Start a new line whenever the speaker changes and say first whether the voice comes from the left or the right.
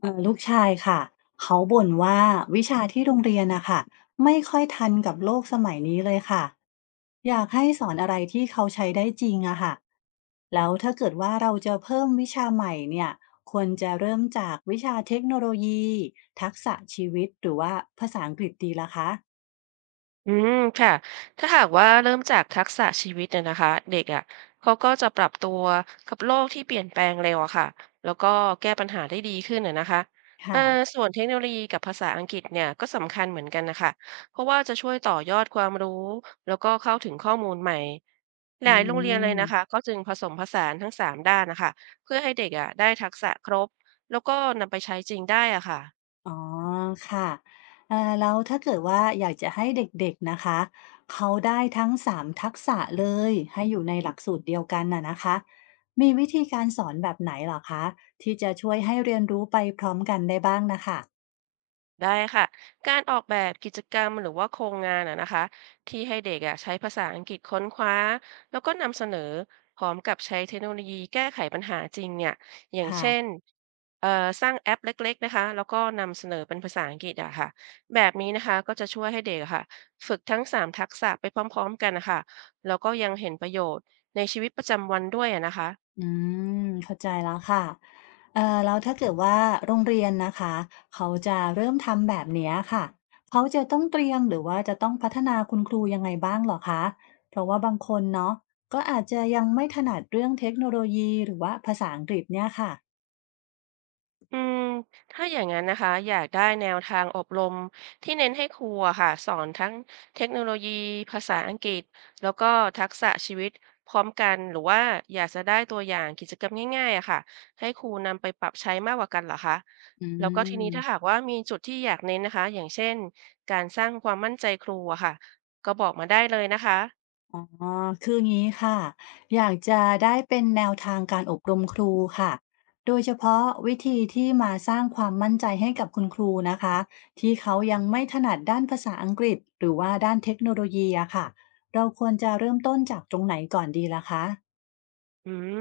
left: ลูกชายค่ะเขาบ่นว่าวิชาที่โรงเรียนนะค่ะไม่ค่อยทันกับโลกสมัยนี้เลยค่ะอยากให้สอนอะไรที่เขาใช้ได้จริงอะค่ะแล้วถ้าเกิดว่าเราจะเพิ่มวิชาใหม่เนี่ยควรจะเริ่มจากวิชาเทคโนโลยีทักษะชีวิตหรือว่าภาษาอังกฤษดีละคะ
right: อืมค่ะถ้าหากว่าเริ่มจากทักษะชีวิตเนี่ยนะคะเด็กอ่ะเขาก็จะปรับตัวกับโลกที่เปลี่ยนแปลงเร็วอะค่ะแล้วก็แก้ปัญหาได้ดีขึ้นน่ะนะคะเอ่อ
left: ค่ะ
right: ส่วนเทคโนโลยีกับภาษาอังกฤษเนี่ยก็สำคัญเหมือนกันนะคะเพราะว่าจะช่วยต่อยอดความรู้แล้วก็เข้าถึงข้อมูลใหม่ห
left: อื
right: ลายโรงเรียนเลย
left: ม
right: นะคะก็จึงผสมผสานทั้งสามด้านนะคะเพื่อให้เด็กอ่ะได้ทักษะครบแล้วก็นำไปใช้จริงได้อ่ะค่ะ
left: อ๋อค่ะแล้วถ้าเกิดว่าอยากจะให้เด็กๆนะคะเขาได้ทั้ง3ทักษะเลยให้อยู่ในหลักสูตรเดียวกันน่ะนะคะมีวิธีการสอนแบบไหนเหรอคะที่จะช่วยให้เรียนรู้ไปพร้อมกันได้บ้างนะคะ
right: ได้ค่ะการออกแบบกิจกรรมหรือว่าโครงงานอะนะคะที่ให้เด็กอะใช้ภาษาอังกฤษค้นคว้าแล้วก็นำเสนอพร้อมกับใช้เทคโนโลยีแก้ไขปัญหาจริงเนี่ยอย่าง
left: ค่ะ
right: เช่นสร้างแอปเล็กๆนะคะแล้วก็นำเสนอเป็นภาษาอังกฤษอะค่ะแบบนี้นะคะก็จะช่วยให้เด็กอะค่ะฝึกทั้งสามทักษะไปพร้อมๆกันนะคะแล้วก็ยังเห็นประโยชน์ในชีวิตประจำวันด้วยอะนะคะ
left: อืมเข้าใจแล้วค่ะแล้วถ้าเกิดว่าโรงเรียนนะคะเขาจะเริ่มทำแบบเนี้ยค่ะเขาจะต้องเตรียมหรือว่าจะต้องพัฒนาคุณครูยังไงบ้างเหรอคะเพราะว่าบางคนเนาะก็อาจจะยังไม่ถนัดเรื่องเทคโนโลยีหรือว่าภาษาอังกฤษเนี่ยค่ะ
right: อืมถ้าอย่างนั้นนะคะอยากได้แนวทางอบรมที่เน้นให้ครูอะค่ะสอนทั้งเทคโนโลยีภาษาอังกฤษแล้วก็ทักษะชีวิตพร้อมกันหรือว่าอยากจะได้ตัวอย่างกิจกรรมง่ายๆอะค่ะให้ครูนำไปปรับใช้มากกว่ากันเหรอคะ
left: อื
right: แล้วก็ทีนี้ถ้าหา
left: ม
right: กว่ามีจุดที่อยากเน้นนะคะอย่างเช่นการสร้างความมั่นใจครูอะค่ะก็บอกมาได้เลยนะคะ
left: อ๋อ คืองี้ค่ะ อยากจะได้เป็นแนวทางการอบรมครูค่ะ โดยเฉพาะวิธีที่มาสร้างความมั่นใจให้กับคุณครูนะคะ ที่เขายังไม่ถนัดด้านภาษาอังกฤษหรือว่าด้านเทคโนโลยีอะค่ะเราควรจะเริ่มต้นจากตรงไหนก่อนดีล่ะคะ
right: อืม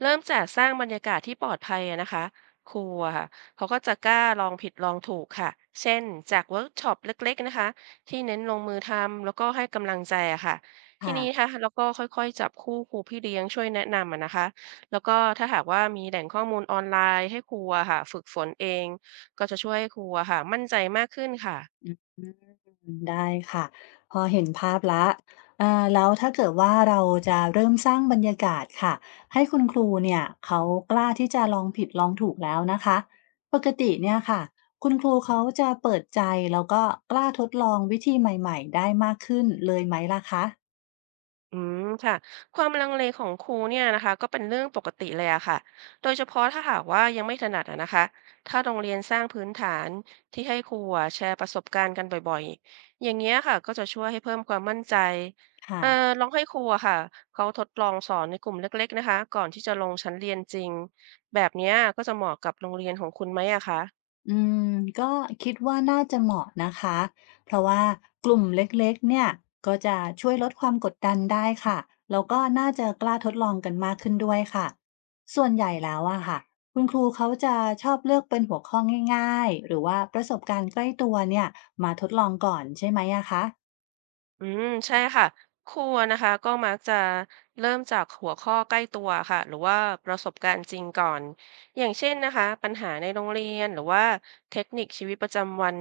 right: เริ่มจากสร้างบรรยากาศที่ปลอดภัยอะนะคะครูอะค่ะเขาก็จะกล้าลองผิดลองถูกค่ะเช่นจากเวิร์กช็อปเล็กๆนะคะที่เน้นลงมือทำแล้วก็ให้กำลังใจอะค่ะที
left: ค่ะ
right: นี้ค่ะแล้วก็ค่อยๆจับคู่ครูพี่เลี้ยงช่วยแนะนำอะนะคะแล้วก็ถ้าหากว่ามีแหล่งข้อมูลออนไลน์ให้ครูอะค่ะฝึกฝนเองก็จะช่วยให้ครูอะค่ะมั่นใจมากขึ้นค่ะ
left: อืมได้ค่ะพอเห็นภาพแล้วอ่าแล้วถ้าเกิดว่าเราจะเริ่มสร้างบรรยากาศค่ะให้คุณครูเนี่ยเขากล้าที่จะลองผิดลองถูกแล้วนะคะปกติเนี่ยค่ะคุณครูเขาจะเปิดใจแล้วก็กล้าทดลองวิธีใหม่ๆได้มากขึ้นเลยไหมล่ะคะ
right: อืมค่ะความลังเลของครูเนี่ยนะคะก็เป็นเรื่องปกติเลยอะค่ะโดยเฉพาะถ้าหากว่ายังไม่ถนัดอะนะคะถ้าโรงเรียนสร้างพื้นฐานที่ให้ครูอะแชร์ประสบการณ์กันบ่อยๆอย่างเงี้ยค่ะก็จะช่วยให้เพิ่มความมั่นใจ
left: ค่ะ
right: เอ่อลองให้ครูอะค่ะเขาทดลองสอนในกลุ่มเล็กๆนะคะก่อนที่จะลงชั้นเรียนจริงแบบเนี้ยก็จะเหมาะกับโรงเรียนของคุณไหมอะคะ
left: อืมก็คิดว่าน่าจะเหมาะนะคะเพราะว่ากลุ่มเล็กๆเนี่ยก็จะช่วยลดความกดดันได้ค่ะแล้วก็น่าจะกล้าทดลองกันมากขึ้นด้วยค่ะส่วนใหญ่แล้วอะค่ะคุณครูเขาจะชอบเลือกเป็นหัวข้อง่ายๆหรือว่าประสบการณ์ใกล้ตัวเนี่ยมาทดลองก่อนใช่ไหมอะคะ
right: อืมใช่ค่ะครูอนะคะก็มักจะเริ่มจากหัวข้อใกล้ตัวค่ะหรือว่าประสบการณ์จริงก่อนอย่างเช่นนะคะปัญหาในโรงเรียนหรือว่าเทคนิคชีวิตประจำวัน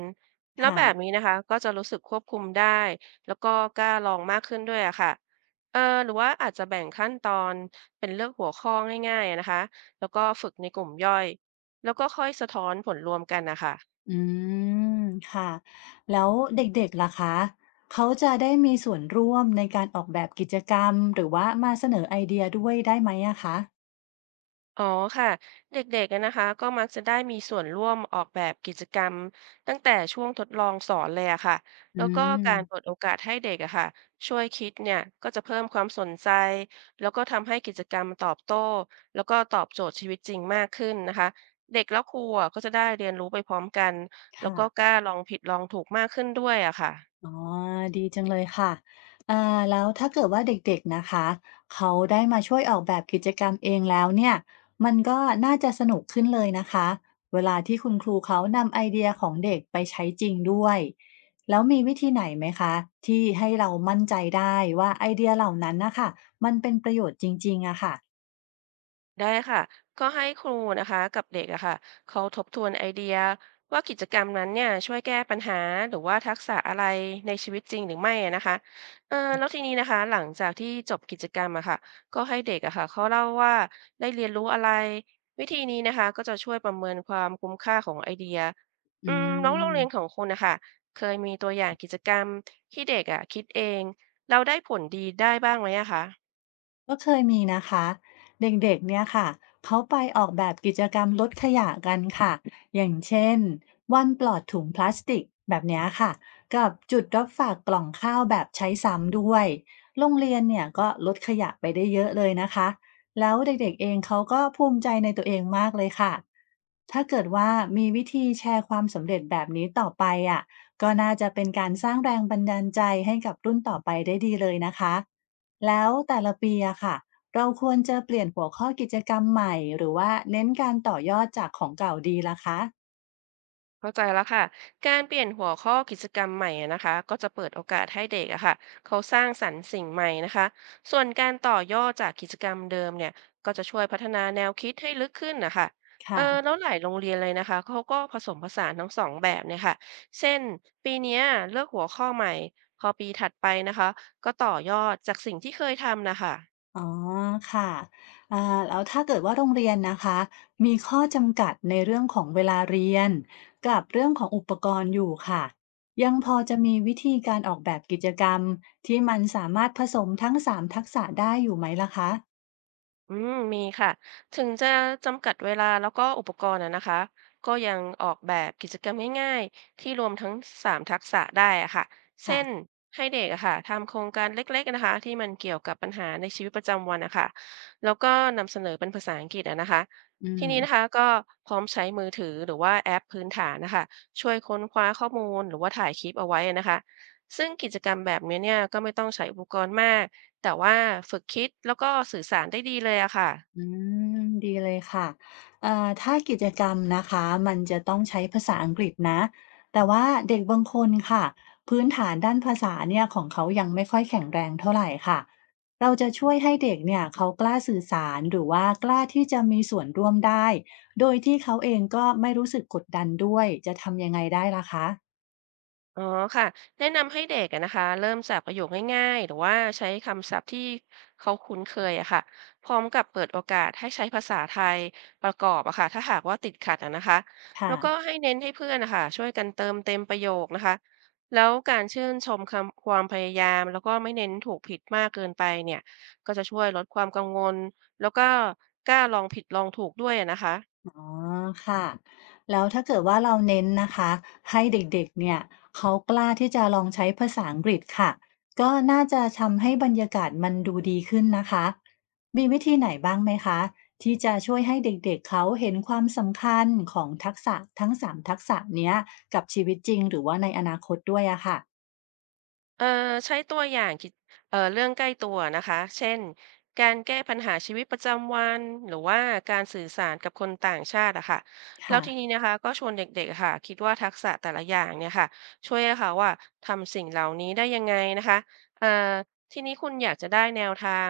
right: แล้ว
left: ค่ะ
right: แบบนี้นะคะก็จะรู้สึกควบคุมได้แล้วก็กล้าลองมากขึ้นด้วยอะค่ะเออหรือว่าอาจจะแบ่งขั้นตอนเป็นเลือกหัวข้อง่ายๆอะนะคะแล้วก็ฝึกในกลุ่มย่อยแล้วก็ค่อยสะท้อนผลรวมกันนะคะ
left: อืมค่ะแล้วเด็กๆล่ะคะเขาจะได้มีส่วนร่วมในการออกแบบกิจกรรมหรือว่ามาเสนอไอเดียด้วยได้ไหมอะคะ
right: อ๋อค่ะเด็กๆอะนะคะก็มักจะได้มีส่วนร่วมออกแบบกิจกรรมตั้งแต่ช่วงทดลองสอนเลยอะค่ะแล้ว
left: อื
right: ก็
left: ม
right: การเปิดโอกาสให้เด็กอะค่ะช่วยคิดเนี่ยก็จะเพิ่มความสนใจแล้วก็ทำให้กิจกรรมตอบโต้แล้วก็ตอบโจทย์ชีวิตจริงมากขึ้นนะคะเด็กแล้วครูอะก็จะได้เรียนรู้ไปพร้อมกันแล้ว
left: ค่ะ
right: ก็กล้าลองผิดลองถูกมากขึ้นด้วยอะค่ะ
left: อ๋อดีจังเลยค่ะอ่าแล้วถ้าเกิดว่าเด็กๆนะคะ เขาได้มาช่วยออกแบบกิจกรรมเองแล้วเนี่ย มันก็น่าจะสนุกขึ้นเลยนะคะ เวลาที่คุณครูเขานำไอเดียของเด็กไปใช้จริงด้วย แล้วมีวิธีไหนไหมคะ ที่ให้เรามั่นใจได้ว่าไอเดียเหล่านั้นนะคะมันเป็นประโยชน์จริงๆอะค่ะ
right: ได้ค่ะก็ให้ครูนะคะกับเด็กอะค่ะเขาทบทวนไอเดียว่ากิจกรรมนั้นเนี่ยช่วยแก้ปัญหาหรือว่าทักษะอะไรในชีวิตจริงหรือไม่อะนะคะเออแล้วทีนี้นะคะหลังจากที่จบกิจกรรมอะค่ะก็ให้เด็กอะค่ะเขาเล่าว่าได้เรียนรู้อะไรวิธีนี้นะคะก็จะช่วยประเมินความคุ้มค่าของไอเดีย
left: อื
right: น้องโรง
left: ม
right: เรียนของคุณนะคะเคยมีตัวอย่างกิจกรรมที่เด็กอะคิดเองเราได้ผลดีได้บ้างไหมอะคะ
left: ก็เคยมีนะคะเด็กๆเนี่ยค่ะเขาไปออกแบบกิจกรรมลดขยะกันค่ะอย่างเช่นวันปลอดถุงพลาสติกแบบเนี้ยค่ะกับจุดรับฝากกล่องข้าวแบบใช้ซ้ำด้วยโรงเรียนเนี่ยก็ลดขยะไปได้เยอะเลยนะคะแล้วเด็กๆเองเขาก็ภูมิใจในตัวเองมากเลยค่ะถ้าเกิดว่ามีวิธีแชร์ความสำเร็จแบบนี้ต่อไปอ่ะก็น่าจะเป็นการสร้างแรงบันดาลใจให้กับรุ่นต่อไปได้ดีเลยนะคะ แล้วแต่ละปีอะค่ะเราควรจะเปลี่ยนหัวข้อกิจกรรมใหม่หรือว่าเน้นการต่อยอดจากของเก่าดีล่ะคะ
right: เข้าใจแล้วค่ะการเปลี่ยนหัวข้อกิจกรรมใหม่อะนะคะก็จะเปิดโอกาสให้เด็กอะค่ะเขาสร้างสรรค์สิ่งใหม่นะคะส่วนการต่อยอดจากกิจกรรมเดิมเนี่ยก็จะช่วยพัฒนาแนวคิดให้ลึกขึ้นนะคะเอ
left: ค่ะ
right: อแล้วหลายโรงเรียนเลยนะคะเขาก็ผสมผสานทั้งสองแบบเนี่ยค่ะเช่นปีเนี้ยเลือกหัวข้อใหม่พอปีถัดไปนะคะก็ต่อยอดจากสิ่งที่เคยทำนะคะ
left: อ๋อค่ะอ่าแล้วถ้าเกิดว่าโรงเรียนนะคะมีข้อจำกัดในเรื่องของเวลาเรียนกับเรื่องของอุปกรณ์อยู่ค่ะยังพอจะมีวิธีการออกแบบกิจกรรมที่มันสามารถผสมทั้ง3ทักษะได้อยู่ไหมล่ะคะ
right: อืมมีค่ะ ถึงจะจำกัดเวลาแล้วก็อุปกรณ์อะนะคะก็ยังออกแบบกิจกรรมง่ายๆที่รวมทั้งสามทักษะได้อะค่ะเช่
left: ค่ะ
right: นให้เด็กอะค่ะทำโครงการเล็กๆนะคะที่มันเกี่ยวกับปัญหาในชีวิตประจำวันนะคะแล้วก็นำเสนอเป็นภาษาอังกฤษอะนะคะ
left: อื
right: ที
left: ม
right: นี้นะคะก็พร้อมใช้มือถือหรือว่าแอปพื้นฐานนะคะช่วยค้นคว้าข้อมูลหรือว่าถ่ายคลิปเอาไว้อะนะคะซึ่งกิจกรรมแบบนี้เนี่ยก็ไม่ต้องใช้อุปกรณ์มาก แต่ว่าฝึกคิดแล้วก็สื่อสารได้ดีเลยอะค่ะ
left: อืมดีเลยค่ะถ้ากิจกรรมนะคะมันจะต้องใช้ภาษาอังกฤษนะ แต่ว่าเด็กบางคนค่ะพื้นฐานด้านภาษาเนี่ยของเขายังไม่ค่อยแข็งแรงเท่าไหร่ค่ะ เราจะช่วยให้เด็กเนี่ยเขากล้าสื่อสารหรือว่ากล้าที่จะมีส่วนร่วมได้ โดยที่เขาเองก็ไม่รู้สึกกดดันด้วย จะทำยังไงได้ล่ะคะ
right: อ๋อค่ะแนะนำให้เด็กอะนะคะเริ่มจากประโยคง่ายๆหรือว่าใช้คำศัพท์ที่เขาคุ้นเคยอะค่ะพร้อมกับเปิดโอกาสให้ใช้ภาษาไทยประกอบอะค่ะถ้าหากว่าติดขัดอะนะคะ
left: ค่ะ
right: แล้วก็ให้เน้นให้เพื่อนนะคะช่วยกันเติมเต็มประโยคนะคะแล้วการชื่นชมคำความพยายามแล้วก็ไม่เน้นถูกผิดมากเกินไปเนี่ยก็จะช่วยลดความกังวลแล้วก็กล้าลองผิดลองถูกด้วยอะนะคะ
left: อ๋อค่ะแล้วถ้าเกิดว่าเราเน้นนะคะให้เด็กๆเนี่ยเขากล้าที่จะลองใช้ภาษาอังกฤษค่ะก็น่าจะทำให้บรรยากาศมันดูดีขึ้นนะคะมีวิธีไหนบ้างไหมคะที่จะช่วยให้เด็กๆเขาเห็นความสำคัญของทักษะทั้งสามทักษะเนี้ยกับชีวิตจริงหรือว่าในอนาคตด้วยอะค่ะ
right: เอ่อใช้ตัวอย่างกิจเรื่องใกล้ตัวนะคะเช่นการแก้ปัญหาชีวิตประจำวันหรือว่าการสื่อสารกับคนต่างชาติอะค่ะแล้ว
left: ค่ะ
right: ทีนี้นะคะก็ชวนเด็กๆอะค่ะคิดว่าทักษะแต่ละอย่างเนี่ยค่ะช่วยให้เขาว่าทำสิ่งเหล่านี้ได้ยังไงนะคะเอ่อทีนี้คุณอยากจะได้แนวทาง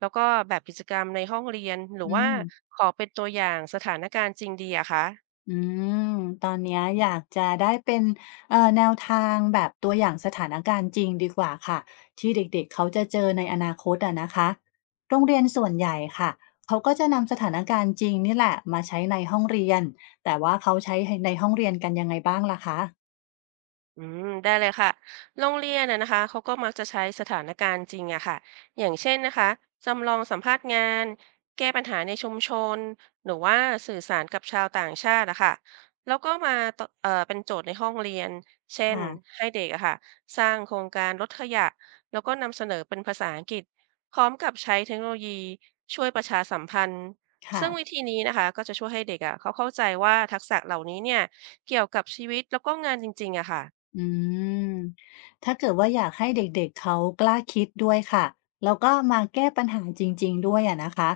right: แล้วก็แบบกิจกรรมในห้องเรียนหรือ
left: อื
right: ว่า
left: ม
right: ขอเป็นตัวอย่างสถานการณ์จริงดีอะคะ
left: อืมตอนเนี้ยอยากจะได้เป็นแนวทางแบบตัวอย่างสถานการณ์จริงดีกว่าค่ะที่เด็กๆเขาจะเจอในอนาคตอะนะคะโรงเรียนส่วนใหญ่ค่ะเขาก็จะนำสถานการณ์จริงนี่แหละมาใช้ในห้องเรียนแต่ว่าเขาใช้ในห้องเรียนกันยังไงบ้างล่ะคะ
right: อืมได้เลยค่ะ โรงเรียนนะคะเขาก็มักจะใช้สถานการณ์จริงอะค่ะอย่างเช่นนะคะจำลองสัมภาษณ์งานแก้ปัญหาในชุมชนหรือว่าสื่อสารกับชาวต่างชาติอะค่ะแล้วก็มาต่อเป็นโจทย์ในห้องเรียน เช่น
left: ค่ะ
right: ให้เด็กอะค่ะสร้างโครงการลดขยะแล้วก็นำเสนอเป็นภาษาอังกฤษพร้อมกับใช้เทคโนโลยีช่วยประชาสัมพันธ์
left: ค่ะ
right: ซึ่งวิธีนี้นะคะก็จะช่วยให้เด็กอะเขาเข้าใจว่าทักษะเหล่านี้เนี่ยเกี่ยวกับชีวิตแล้วก็งานจริงๆอะค่ะ
left: อืม ถ้าเกิดว่าอยากให้เด็กๆ เขากล้าคิดด้วยค่ะ แล้วก็มาแก้ปัญหาจริงๆด้วยอะนะคะ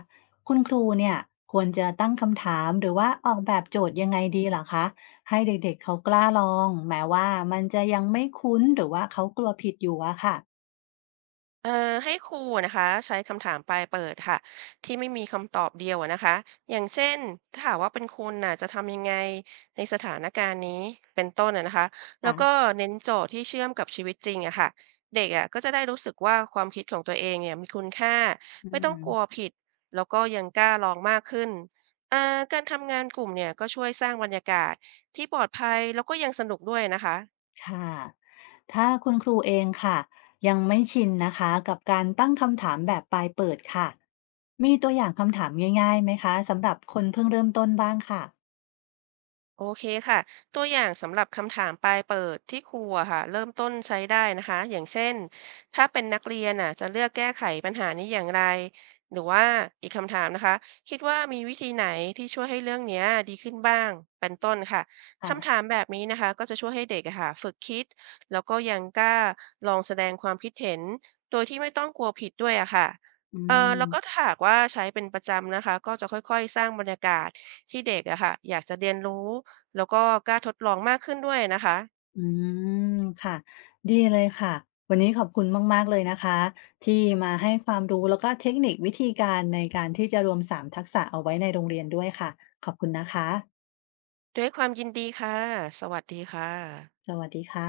left: คุณครูเนี่ยควรจะตั้งคำถามหรือว่าออกแบบโจทย์ยังไงดีเหรอคะ ให้เด็กๆเขากล้าลองแม้ว่ามันจะยังไม่คุ้นหรือว่าเขากลัวผิดอยู่อะค่ะ
right: เอ่อให้ครูนะคะใช้คำถามปลายเปิดค่ะที่ไม่มีคำตอบเดียวอะนะคะอย่างเช่นถ้าหากว่าเป็นคุณน่ะจะทำยังไงในสถานการณ์นี้เป็นต้นอะนะคะแล้
left: ค่ะ
right: วก็เน้นโจทย์ที่เชื่อมกับชีวิตจริงอะค่ะเด็กอะก็จะได้รู้สึกว่าความคิดของตัวเองเนี่ยมีคุณค่า
left: อื
right: ไม่ต้องกลัว
left: ม
right: ผิดแล้วก็ยังกล้าลองมากขึ้นเอ่อการทำงานกลุ่มเนี่ยก็ช่วยสร้างบรรยากาศที่ปลอดภัยแล้วก็ยังสนุกด้วยนะคะ
left: ค่ะถ้าคุณครูเองค่ะยังไม่ชินนะคะกับการตั้งคำถามแบบปลายเปิดค่ะมีตัวอย่างคำถามง่ายๆไหมคะสำหรับคนเพิ่งเริ่มต้นบ้างค่ะ
right: โอเคค่ะตัวอย่างสำหรับคำถามปลายเปิดที่ครูอะค่ะเริ่มต้นใช้ได้นะคะอย่างเช่นถ้าเป็นนักเรียนอ่ะจะเลือกแก้ไขปัญหานี้อย่างไรหรือว่าอีกคำถามนะคะคิดว่ามีวิธีไหนที่ช่วยให้เรื่องเนี้ยดีขึ้นบ้างเป็นต้นค่ะ
left: ค่ะ
right: คำถามแบบนี้นะคะก็จะช่วยให้เด็กอะค่ะฝึกคิดแล้วก็ยังกล้าลองแสดงความคิดเห็นโดยที่ไม่ต้องกลัวผิดด้วยอะค่ะ
left: อื
right: เออ
left: ม
right: แล้วก็ถ้าหากว่าใช้เป็นประจำนะคะก็จะค่อยๆสร้างบรรยากาศที่เด็กอะค่ะอยากจะเรียนรู้ แล้วก็กล้าทดลองมากขึ้นด้วยนะคะ
left: อืมค่ะดีเลยค่ะวันนี้ขอบคุณมากๆเลยนะคะที่มาให้ความรู้แล้วก็เทคนิควิธีการในการที่จะรวมสามทักษะเอาไว้ในโรงเรียนด้วยค่ะขอบคุณนะคะ
right: ด้วยความยินดีค่ะ สวัสดีค่ะ
left: สวัสดีค่ะ